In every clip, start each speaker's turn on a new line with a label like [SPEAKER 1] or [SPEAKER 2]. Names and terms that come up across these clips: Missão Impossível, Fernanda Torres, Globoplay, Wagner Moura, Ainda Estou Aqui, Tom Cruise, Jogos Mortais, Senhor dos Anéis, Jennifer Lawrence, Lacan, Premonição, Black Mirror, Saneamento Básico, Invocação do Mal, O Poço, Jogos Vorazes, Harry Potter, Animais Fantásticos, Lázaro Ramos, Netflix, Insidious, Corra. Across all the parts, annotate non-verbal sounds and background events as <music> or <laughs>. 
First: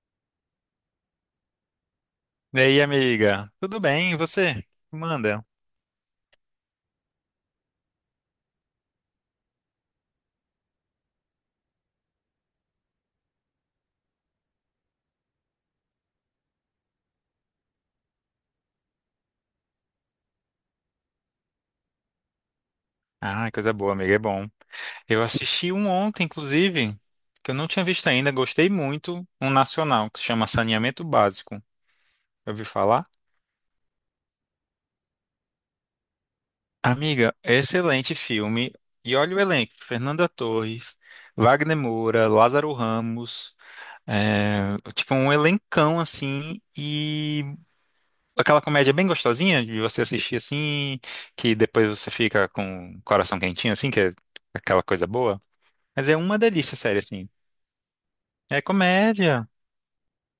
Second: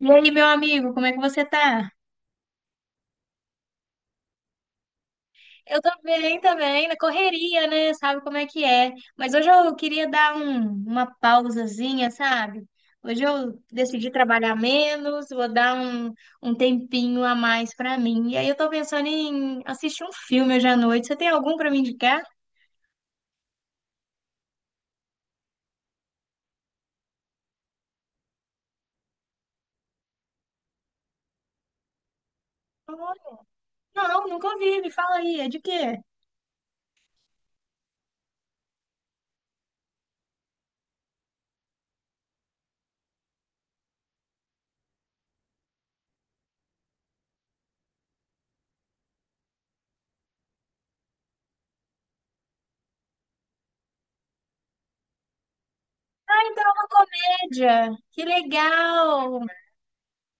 [SPEAKER 1] E aí, meu amigo, como é que você tá?
[SPEAKER 2] E aí, amiga? Tudo bem? E você? Manda.
[SPEAKER 1] Eu tô bem também, na correria, né? Sabe como é que é. Mas hoje eu queria uma pausazinha, sabe? Hoje eu decidi trabalhar menos, vou um tempinho a mais pra mim. E aí eu tô pensando em assistir um filme hoje à noite. Você tem algum pra me indicar?
[SPEAKER 2] Ah, coisa boa, amiga, é bom. Eu assisti um ontem, inclusive, que eu não tinha visto ainda, gostei muito, um nacional que se chama Saneamento Básico. Eu ouvi falar?
[SPEAKER 1] Não, nunca ouvi, me fala aí, é de quê?
[SPEAKER 2] Amiga, excelente filme. E olha o elenco: Fernanda Torres, Wagner Moura, Lázaro Ramos. É, tipo, um elencão assim. E aquela comédia bem gostosinha de você assistir assim, que depois você fica com o coração quentinho, assim, que é aquela coisa boa. Mas é uma
[SPEAKER 1] Ah, então é
[SPEAKER 2] delícia,
[SPEAKER 1] uma
[SPEAKER 2] sério, assim.
[SPEAKER 1] comédia. Que
[SPEAKER 2] É
[SPEAKER 1] legal!
[SPEAKER 2] comédia.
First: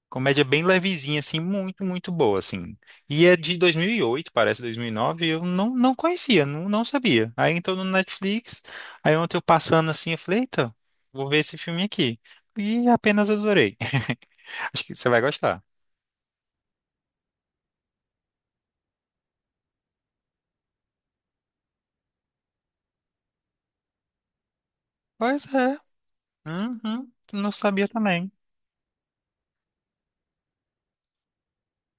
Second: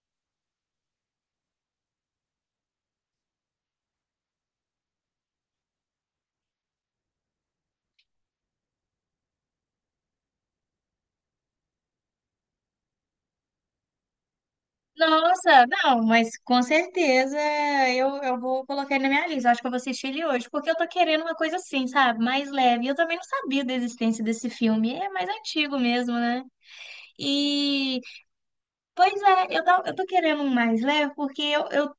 [SPEAKER 2] Comédia bem levezinha, assim, muito, muito boa, assim. E é de dois mil e oito, parece 2009, e nove, e eu não conhecia, não sabia. Aí entrou no Netflix, aí ontem eu passando assim, eu falei, eita, vou ver esse filme aqui. E apenas adorei. <laughs> Acho que você vai gostar.
[SPEAKER 1] Nossa, não, mas com certeza eu vou colocar ele na minha lista. Eu acho que eu vou assistir ele hoje, porque eu tô querendo uma coisa assim, sabe? Mais leve. Eu também não sabia da existência desse filme. É mais
[SPEAKER 2] Pois
[SPEAKER 1] antigo
[SPEAKER 2] é.
[SPEAKER 1] mesmo, né?
[SPEAKER 2] Uhum. Não sabia também.
[SPEAKER 1] Pois é, eu tô querendo um mais leve, porque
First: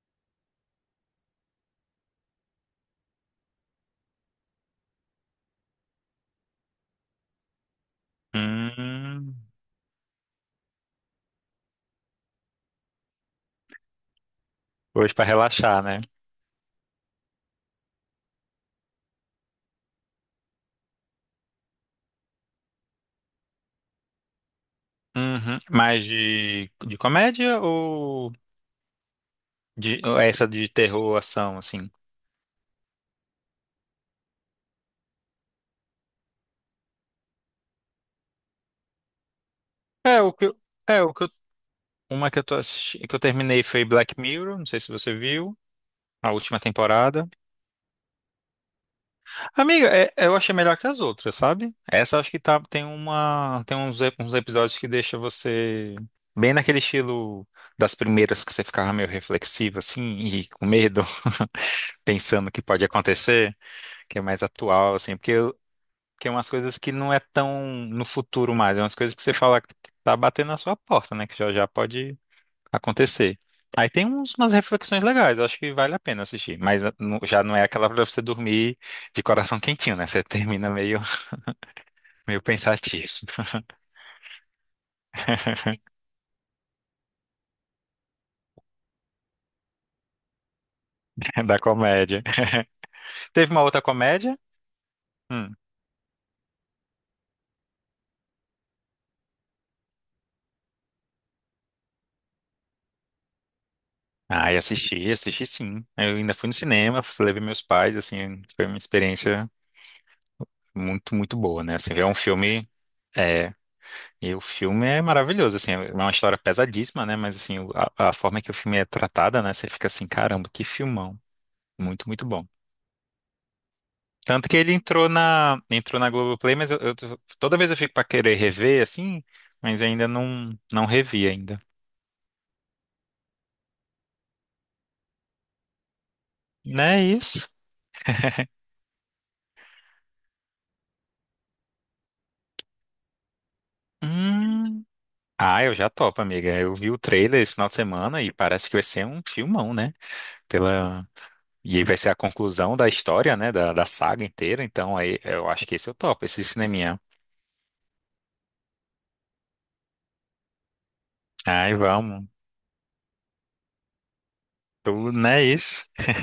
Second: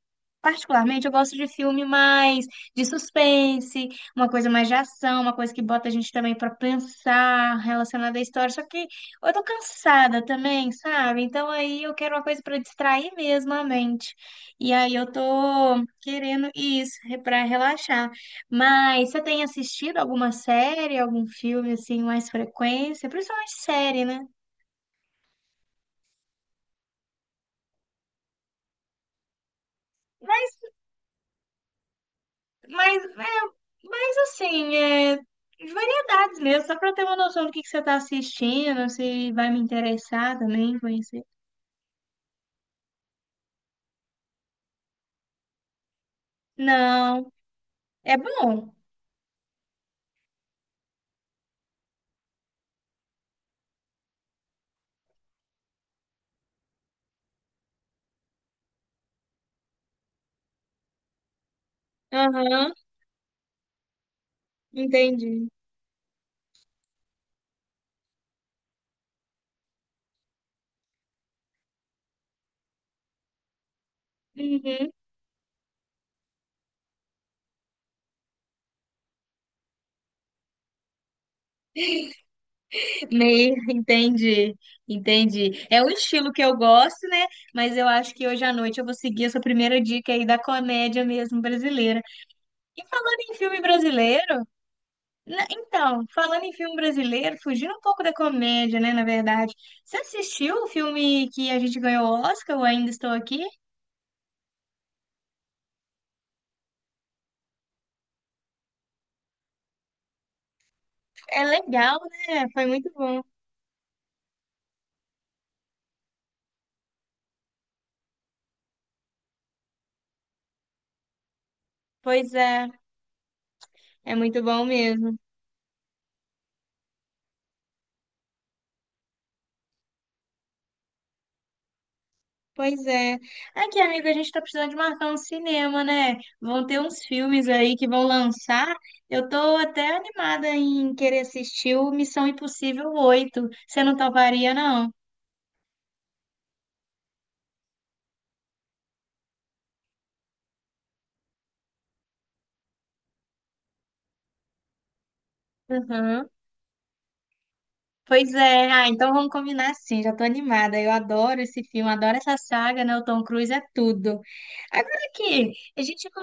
[SPEAKER 1] particularmente, eu gosto de filme mais de suspense, uma coisa mais de ação, uma coisa que bota a gente também pra pensar relacionada à história. Só que eu
[SPEAKER 2] Hum.
[SPEAKER 1] tô cansada também, sabe? Então aí eu quero uma coisa pra distrair mesmo a mente. E aí eu
[SPEAKER 2] Hoje
[SPEAKER 1] tô
[SPEAKER 2] pra relaxar, né?
[SPEAKER 1] querendo isso, pra relaxar. Mas você tem assistido alguma série, algum filme assim, mais frequência? Principalmente série, né?
[SPEAKER 2] Uhum. Mais de comédia ou de ou essa de terror, ação, assim?
[SPEAKER 1] Mas assim, é, variedades mesmo, só pra ter uma noção do que você tá assistindo, se vai me
[SPEAKER 2] É, o
[SPEAKER 1] interessar
[SPEAKER 2] que eu-
[SPEAKER 1] também
[SPEAKER 2] é o
[SPEAKER 1] conhecer.
[SPEAKER 2] que eu- uma que eu tô assistindo, que eu terminei, foi Black Mirror, não sei se você viu, a última temporada.
[SPEAKER 1] Não, é bom.
[SPEAKER 2] Amiga, eu achei melhor que as outras, sabe? Essa eu acho que tá, tem uma, tem uns, ep- uns episódios que deixa você bem naquele estilo das primeiras, que você ficava meio reflexivo, assim, e com medo, <laughs> pensando o que
[SPEAKER 1] Aham,
[SPEAKER 2] pode acontecer, que é mais atual, assim, porque
[SPEAKER 1] entendi.
[SPEAKER 2] que é umas coisas que não é tão no futuro mais, é umas coisas que você fala que tá batendo na sua porta, né? Que já já pode acontecer. Aí umas
[SPEAKER 1] Uhum.
[SPEAKER 2] reflexões legais, eu acho que vale a pena assistir. Mas já não é aquela pra você dormir de coração quentinho, né? Você termina meio pensativo.
[SPEAKER 1] Meio, entendi, entendi.
[SPEAKER 2] <laughs>
[SPEAKER 1] É um estilo que eu gosto, né? Mas eu acho que hoje à noite eu vou seguir essa primeira dica aí da comédia mesmo
[SPEAKER 2] Da
[SPEAKER 1] brasileira.
[SPEAKER 2] comédia. <laughs>
[SPEAKER 1] E falando em
[SPEAKER 2] Teve
[SPEAKER 1] filme
[SPEAKER 2] uma outra comédia?
[SPEAKER 1] brasileiro,
[SPEAKER 2] Hum.
[SPEAKER 1] então, falando em filme brasileiro, fugindo um pouco da comédia, né, na verdade. Você assistiu o filme que a gente ganhou o Oscar, o Ainda Estou Aqui?
[SPEAKER 2] Ah, e assisti sim. Eu ainda fui no cinema, levei meus pais, assim, foi uma experiência muito, muito
[SPEAKER 1] É
[SPEAKER 2] boa, né? Assim,
[SPEAKER 1] legal,
[SPEAKER 2] ver um
[SPEAKER 1] né? Foi
[SPEAKER 2] filme.
[SPEAKER 1] muito bom.
[SPEAKER 2] É, e o filme é maravilhoso, assim, é uma história pesadíssima, né? Mas assim, a forma que o filme é tratada, né? Você fica assim, caramba, que filmão. Muito, muito
[SPEAKER 1] Pois
[SPEAKER 2] bom.
[SPEAKER 1] é, é muito
[SPEAKER 2] Tanto que
[SPEAKER 1] bom
[SPEAKER 2] ele entrou
[SPEAKER 1] mesmo.
[SPEAKER 2] na, entrou na Globoplay, mas toda vez eu fico pra querer rever, assim, mas ainda não revi ainda.
[SPEAKER 1] Pois é. Aqui, amigo, a gente tá precisando de marcar um cinema, né? Vão ter
[SPEAKER 2] Não
[SPEAKER 1] uns
[SPEAKER 2] é
[SPEAKER 1] filmes
[SPEAKER 2] isso.
[SPEAKER 1] aí que vão lançar. Eu tô até animada em querer assistir o Missão Impossível 8. Você não toparia,
[SPEAKER 2] Hum.
[SPEAKER 1] não?
[SPEAKER 2] Ah, eu já topo, amiga. Eu vi o trailer esse final de semana e parece que vai ser um filmão, né? Pela... E aí vai ser a conclusão da história, né? Da saga inteira. Então aí eu acho que esse eu topo,
[SPEAKER 1] Uhum.
[SPEAKER 2] esse cineminha.
[SPEAKER 1] Pois é, ah, então vamos combinar assim, já tô animada. Eu adoro esse
[SPEAKER 2] Ai,
[SPEAKER 1] filme, adoro
[SPEAKER 2] vamos.
[SPEAKER 1] essa saga, né? O Tom Cruise é tudo. Agora
[SPEAKER 2] Tu, não é
[SPEAKER 1] aqui,
[SPEAKER 2] isso?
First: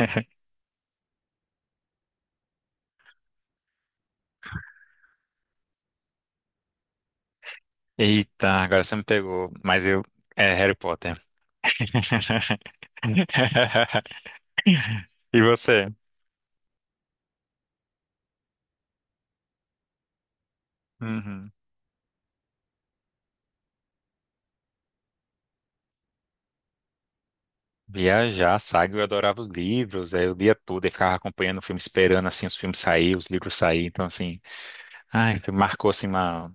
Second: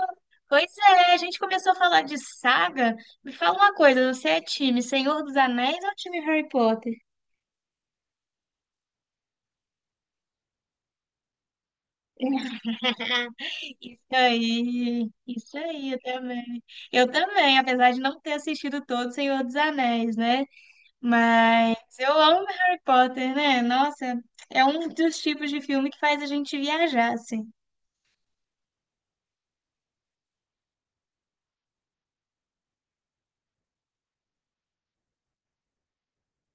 [SPEAKER 1] pois é, a gente começou a falar de saga. Me fala uma coisa, você é time Senhor dos Anéis ou time Harry Potter?
[SPEAKER 2] Eita, agora você me pegou. Mas eu. É Harry Potter. <laughs> E
[SPEAKER 1] Isso aí,
[SPEAKER 2] você?
[SPEAKER 1] eu também. Eu também, apesar de não ter assistido todo Senhor dos Anéis, né?
[SPEAKER 2] Uhum.
[SPEAKER 1] Mas eu amo Harry Potter, né? Nossa, é um dos tipos de filme que faz a gente viajar, assim.
[SPEAKER 2] Viajar, saga, eu adorava os livros, aí eu lia tudo e ficava acompanhando o filme, esperando assim os filmes saírem, os livros saírem, então assim, ai, marcou assim uma.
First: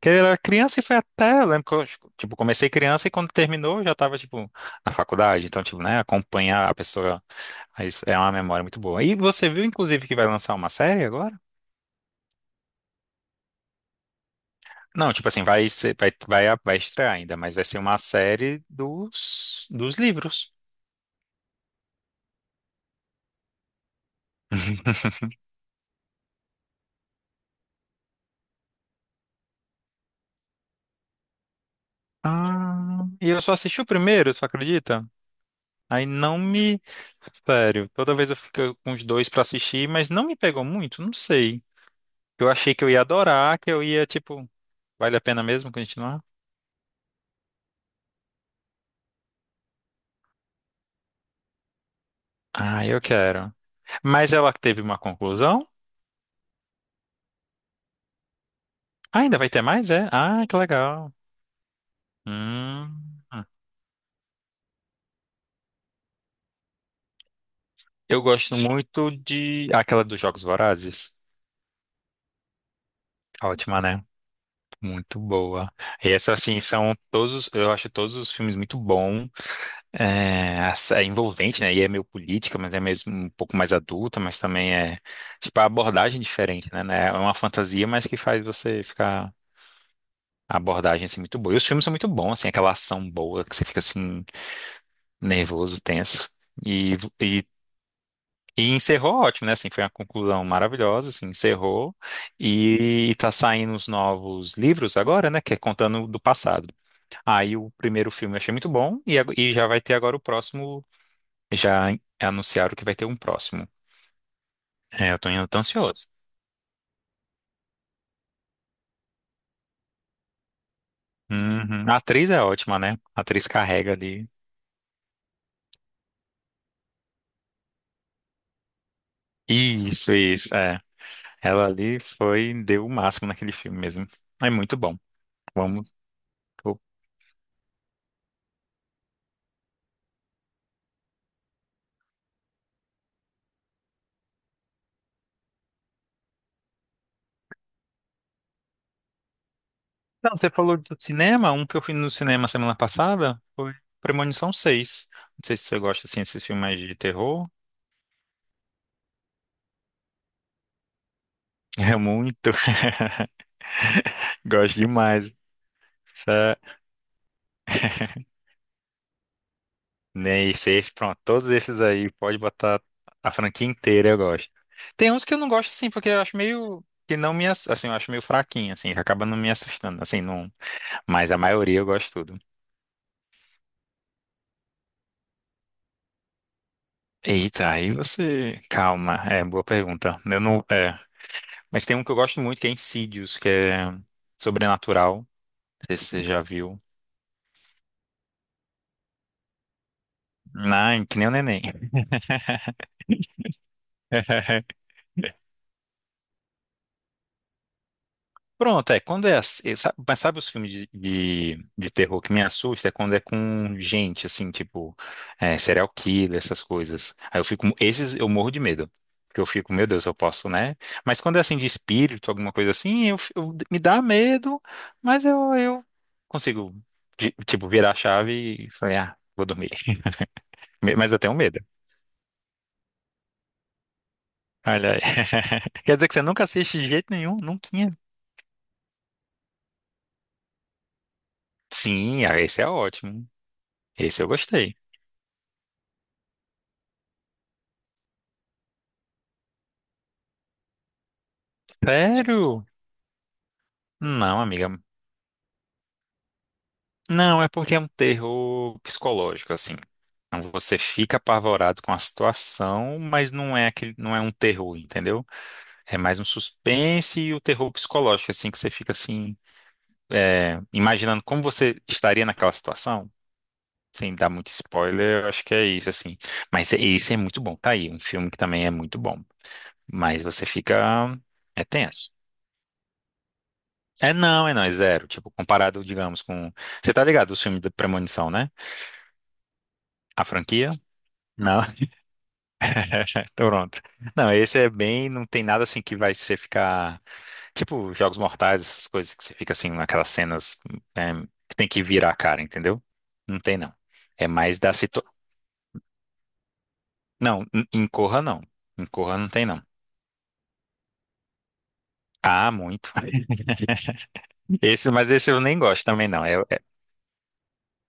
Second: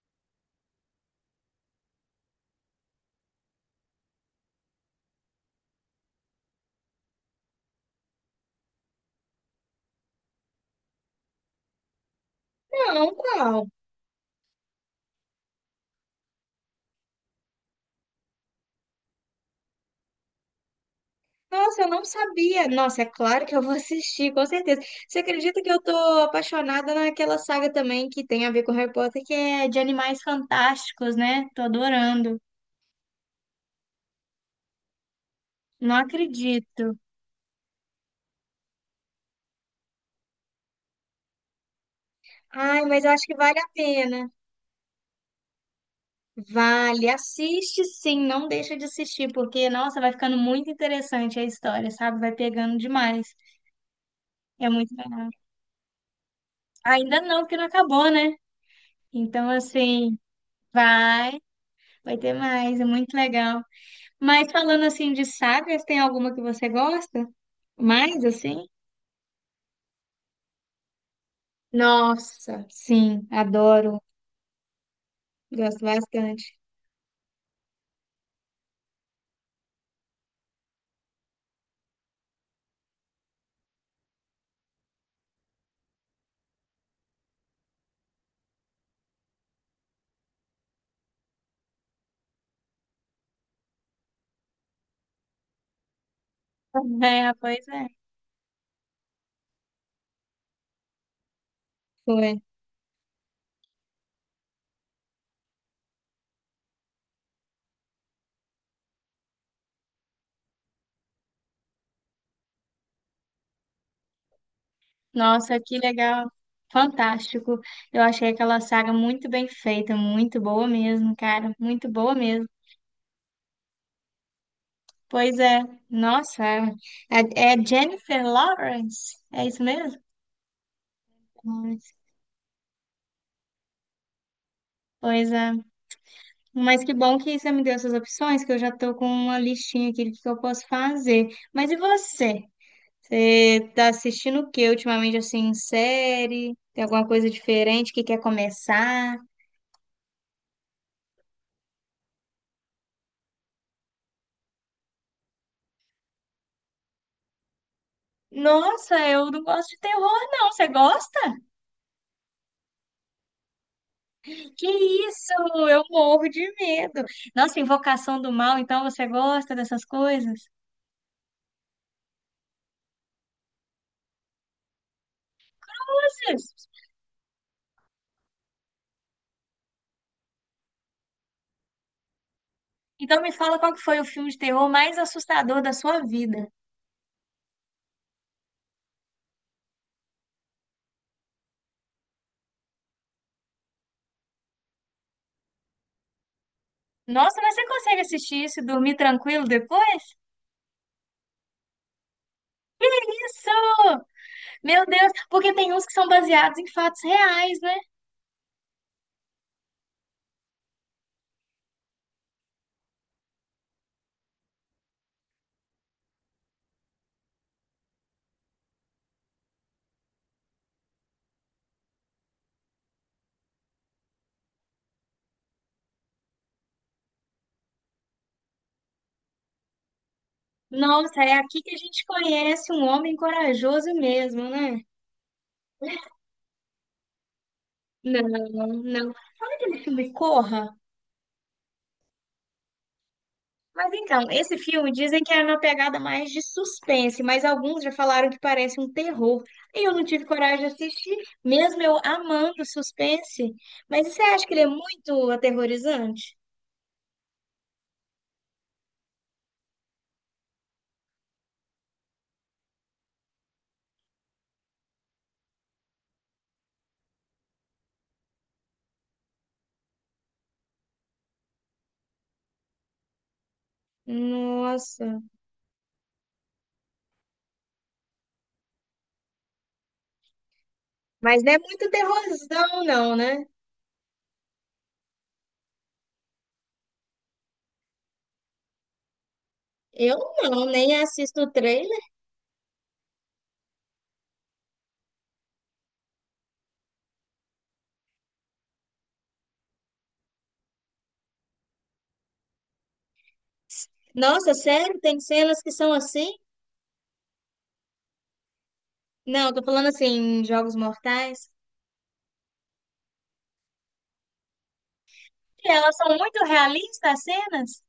[SPEAKER 2] Porque eu era criança e foi até, eu lembro que eu, tipo, comecei criança e quando terminou eu já tava, tipo, na faculdade, então, tipo, né, acompanhar a pessoa, aí isso é uma memória muito boa. E você viu, inclusive, que vai lançar uma série.
[SPEAKER 1] Não, qual?
[SPEAKER 2] Não, tipo assim, vai ser, vai estrear ainda, mas vai ser uma série dos livros.
[SPEAKER 1] Nossa, eu não sabia. Nossa, é claro que eu vou assistir, com certeza. Você
[SPEAKER 2] <laughs>
[SPEAKER 1] acredita que eu tô apaixonada naquela saga também que tem a ver com Harry Potter, que é de animais fantásticos, né? Tô adorando.
[SPEAKER 2] Ah, e eu só assisti o primeiro, tu acredita?
[SPEAKER 1] Não
[SPEAKER 2] Aí não me.
[SPEAKER 1] acredito.
[SPEAKER 2] Sério, toda vez eu fico com os dois pra assistir, mas não me pegou muito, não sei. Eu achei que
[SPEAKER 1] Ai,
[SPEAKER 2] eu ia
[SPEAKER 1] mas eu acho que
[SPEAKER 2] adorar,
[SPEAKER 1] vale a
[SPEAKER 2] que eu ia,
[SPEAKER 1] pena.
[SPEAKER 2] tipo, vale a pena mesmo continuar?
[SPEAKER 1] Vale, assiste sim, não deixa de assistir, porque, nossa, vai ficando muito interessante a história, sabe? Vai pegando
[SPEAKER 2] Ah, eu
[SPEAKER 1] demais.
[SPEAKER 2] quero. Mas ela
[SPEAKER 1] É
[SPEAKER 2] teve
[SPEAKER 1] muito
[SPEAKER 2] uma
[SPEAKER 1] legal.
[SPEAKER 2] conclusão?
[SPEAKER 1] Ainda não, porque não acabou, né?
[SPEAKER 2] Ah, ainda
[SPEAKER 1] Então,
[SPEAKER 2] vai ter mais, é?
[SPEAKER 1] assim,
[SPEAKER 2] Ah, que legal.
[SPEAKER 1] vai, vai ter mais, é muito
[SPEAKER 2] Hum.
[SPEAKER 1] legal. Mas falando assim de sagas, tem alguma que você gosta?
[SPEAKER 2] Eu
[SPEAKER 1] Mais
[SPEAKER 2] gosto
[SPEAKER 1] assim?
[SPEAKER 2] muito de. Aquela dos Jogos Vorazes.
[SPEAKER 1] Nossa, sim,
[SPEAKER 2] Ótima,
[SPEAKER 1] adoro.
[SPEAKER 2] né? Muito boa.
[SPEAKER 1] Gosto
[SPEAKER 2] E essa,
[SPEAKER 1] bastante.
[SPEAKER 2] assim, são todos, eu acho todos os filmes muito bom, é envolvente, né? E é meio política, mas é mesmo um pouco mais adulta, mas também é, tipo, a abordagem diferente, né? É uma fantasia, mas que faz você ficar, a abordagem, assim, muito boa. E os filmes são muito bons, assim, aquela ação boa, que você fica, assim, nervoso, tenso.
[SPEAKER 1] <laughs>
[SPEAKER 2] E,
[SPEAKER 1] É,
[SPEAKER 2] e
[SPEAKER 1] pois é.
[SPEAKER 2] E encerrou ótimo, né? Assim, foi uma conclusão maravilhosa, assim, encerrou.
[SPEAKER 1] Foi.
[SPEAKER 2] E tá saindo os novos livros agora, né? Que é contando do passado. Aí o primeiro filme eu achei muito bom e já vai ter agora o próximo. Já anunciaram que vai ter um próximo. É, eu tô indo
[SPEAKER 1] Nossa,
[SPEAKER 2] tão
[SPEAKER 1] que
[SPEAKER 2] ansioso.
[SPEAKER 1] legal. Fantástico. Eu achei aquela saga muito bem feita, muito boa mesmo, cara.
[SPEAKER 2] Uhum.
[SPEAKER 1] Muito
[SPEAKER 2] A
[SPEAKER 1] boa
[SPEAKER 2] atriz é
[SPEAKER 1] mesmo.
[SPEAKER 2] ótima, né? A atriz carrega ali.
[SPEAKER 1] Pois é. Nossa, é, é Jennifer Lawrence? É isso mesmo?
[SPEAKER 2] Isso, é. Ela
[SPEAKER 1] Lawrence.
[SPEAKER 2] ali foi, deu o máximo naquele filme mesmo. É muito bom.
[SPEAKER 1] Pois é.
[SPEAKER 2] Vamos.
[SPEAKER 1] Mas que bom que você me deu essas opções, que eu já estou com uma listinha aqui do que eu posso fazer. Mas e você? Você está assistindo o que ultimamente, assim, em série? Tem alguma coisa diferente que quer começar?
[SPEAKER 2] Não, você falou do cinema, um que eu fui no cinema semana passada foi Premonição 6. Não sei se você gosta assim desses filmes mais de terror.
[SPEAKER 1] Nossa, eu não gosto de terror, não. Você gosta?
[SPEAKER 2] É muito. <laughs>
[SPEAKER 1] Que
[SPEAKER 2] Gosto demais.
[SPEAKER 1] isso? Eu morro de
[SPEAKER 2] Essa-
[SPEAKER 1] medo. Nossa, Invocação do Mal, então você gosta dessas coisas?
[SPEAKER 2] Nem seis, pronto, todos esses aí, pode botar a franquia inteira, eu gosto. Tem uns que eu não gosto assim, porque eu
[SPEAKER 1] Nossa,
[SPEAKER 2] acho meio que não me, assim, eu acho meio fraquinho assim, que acaba não me assustando, assim, não, mas a maioria eu gosto tudo.
[SPEAKER 1] então me fala qual que foi o filme de terror mais assustador da sua vida.
[SPEAKER 2] Eita, aí você, calma, é boa pergunta. Eu não, é. Mas tem um que eu gosto muito, que é Insidious, que é sobrenatural. Não sei se você já viu.
[SPEAKER 1] Nossa, mas você consegue assistir isso e dormir tranquilo depois?
[SPEAKER 2] Não, que nem o neném.
[SPEAKER 1] Isso!
[SPEAKER 2] <laughs>
[SPEAKER 1] Meu Deus, porque tem uns que são baseados em fatos reais, né?
[SPEAKER 2] Pronto, é. Quando é assim, mas sabe os filmes de terror que me assusta? É quando é com gente, assim, tipo, é, serial killer, essas coisas. Aí eu fico, esses eu morro de medo. Porque eu fico, meu Deus, eu posso, né? Mas quando é assim de espírito, alguma coisa assim, me dá medo, mas eu consigo, tipo, virar a chave e falei, ah, vou dormir. <laughs> Mas eu
[SPEAKER 1] Nossa, é
[SPEAKER 2] tenho medo.
[SPEAKER 1] aqui que a gente conhece um homem corajoso mesmo, né?
[SPEAKER 2] Olha aí. <laughs> Quer dizer que você nunca assiste de jeito nenhum? Nunca.
[SPEAKER 1] Não, não. Esse filme Corra.
[SPEAKER 2] Sim, ah, esse é ótimo.
[SPEAKER 1] Mas
[SPEAKER 2] Esse
[SPEAKER 1] então,
[SPEAKER 2] eu
[SPEAKER 1] esse
[SPEAKER 2] gostei.
[SPEAKER 1] filme dizem que é uma pegada mais de suspense, mas alguns já falaram que parece um terror. E eu não tive coragem de assistir, mesmo eu amando
[SPEAKER 2] Sério?
[SPEAKER 1] suspense. Mas você
[SPEAKER 2] Não,
[SPEAKER 1] acha que ele é
[SPEAKER 2] amiga.
[SPEAKER 1] muito aterrorizante?
[SPEAKER 2] Não, é porque é um terror psicológico, assim. Então você fica apavorado com a situação, mas não é aquele, não é um terror, entendeu? É mais um suspense e o terror psicológico, assim, que você fica assim, é, imaginando como você estaria naquela situação. Sem dar muito
[SPEAKER 1] Nossa,
[SPEAKER 2] spoiler, eu acho que é isso, assim. Mas esse é muito bom. Tá aí, um filme que também é muito bom. Mas você fica.
[SPEAKER 1] mas não é
[SPEAKER 2] É
[SPEAKER 1] muito
[SPEAKER 2] tenso.
[SPEAKER 1] terrorzão, não, né?
[SPEAKER 2] É não, é não, é zero. Tipo, comparado, digamos, com. Você tá ligado, o filme da Premonição, né?
[SPEAKER 1] Eu
[SPEAKER 2] A
[SPEAKER 1] não,
[SPEAKER 2] franquia?
[SPEAKER 1] nem assisto o
[SPEAKER 2] Não.
[SPEAKER 1] trailer.
[SPEAKER 2] <laughs> Toronto. Não, esse é bem. Não tem nada assim que vai você ficar. Tipo, Jogos Mortais, essas coisas que você fica assim, naquelas cenas, é, que tem que virar a cara, entendeu? Não tem, não. É
[SPEAKER 1] Nossa,
[SPEAKER 2] mais da
[SPEAKER 1] sério?
[SPEAKER 2] situação.
[SPEAKER 1] Tem cenas que são assim?
[SPEAKER 2] Não, em Corra não. Em Corra não tem,
[SPEAKER 1] Não, eu tô
[SPEAKER 2] não.
[SPEAKER 1] falando assim, em Jogos Mortais.
[SPEAKER 2] Ah, muito. <laughs> Esse, mas esse eu nem
[SPEAKER 1] Que
[SPEAKER 2] gosto
[SPEAKER 1] elas
[SPEAKER 2] também,
[SPEAKER 1] são
[SPEAKER 2] não. É,
[SPEAKER 1] muito realistas, as cenas?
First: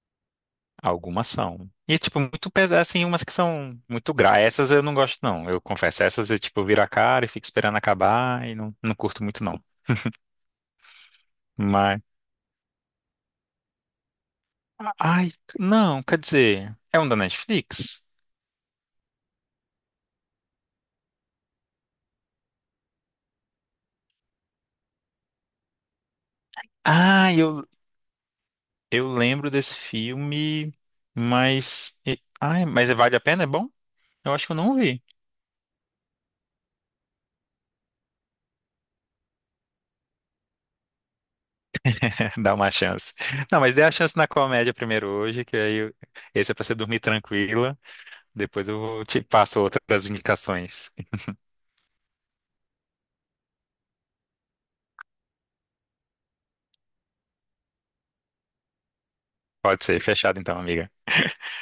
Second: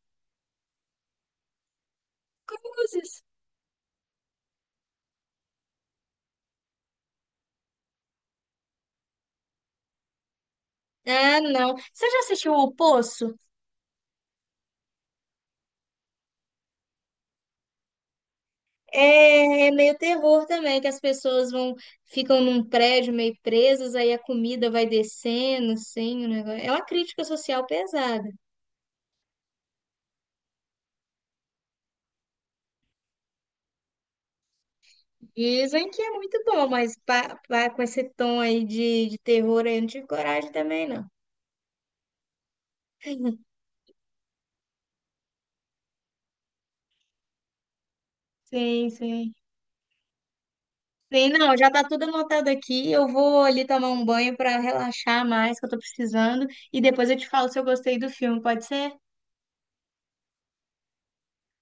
[SPEAKER 2] algumas são. E, tipo, muito pesadas, assim,
[SPEAKER 1] Cruzes.
[SPEAKER 2] umas que são muito gra. Essas eu não gosto, não. Eu confesso, essas eu, tipo, viro a cara e fico esperando acabar e não curto muito, não.
[SPEAKER 1] Ah, não.
[SPEAKER 2] Mas.
[SPEAKER 1] Você já assistiu O Poço?
[SPEAKER 2] Ai, não, quer dizer. É um da Netflix?
[SPEAKER 1] É, é meio terror também, que as pessoas vão, ficam num prédio meio presas, aí a comida vai descendo, assim, o negócio. É uma crítica
[SPEAKER 2] Ah, eu,
[SPEAKER 1] social pesada.
[SPEAKER 2] eu lembro desse filme, mas. Ai, mas é, vale a pena? É bom? Eu acho que eu não vi.
[SPEAKER 1] Dizem que é muito bom, mas com esse tom aí de terror, aí eu não tive coragem também, não.
[SPEAKER 2] <laughs> Dá uma chance. Não, mas dê a chance na comédia primeiro hoje, que aí esse é pra você dormir tranquila. Depois eu
[SPEAKER 1] Sim,
[SPEAKER 2] vou te
[SPEAKER 1] sim.
[SPEAKER 2] passo outras indicações.
[SPEAKER 1] Sim, não, já tá tudo anotado aqui. Eu vou ali tomar um banho para relaxar mais, que eu tô precisando. E depois eu te falo se eu gostei do filme, pode ser?
[SPEAKER 2] Pode ser, fechado então, amiga.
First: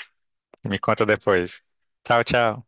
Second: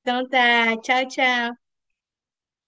[SPEAKER 1] Então tá,
[SPEAKER 2] Me conta
[SPEAKER 1] tchau, tchau.
[SPEAKER 2] depois. Tchau, tchau.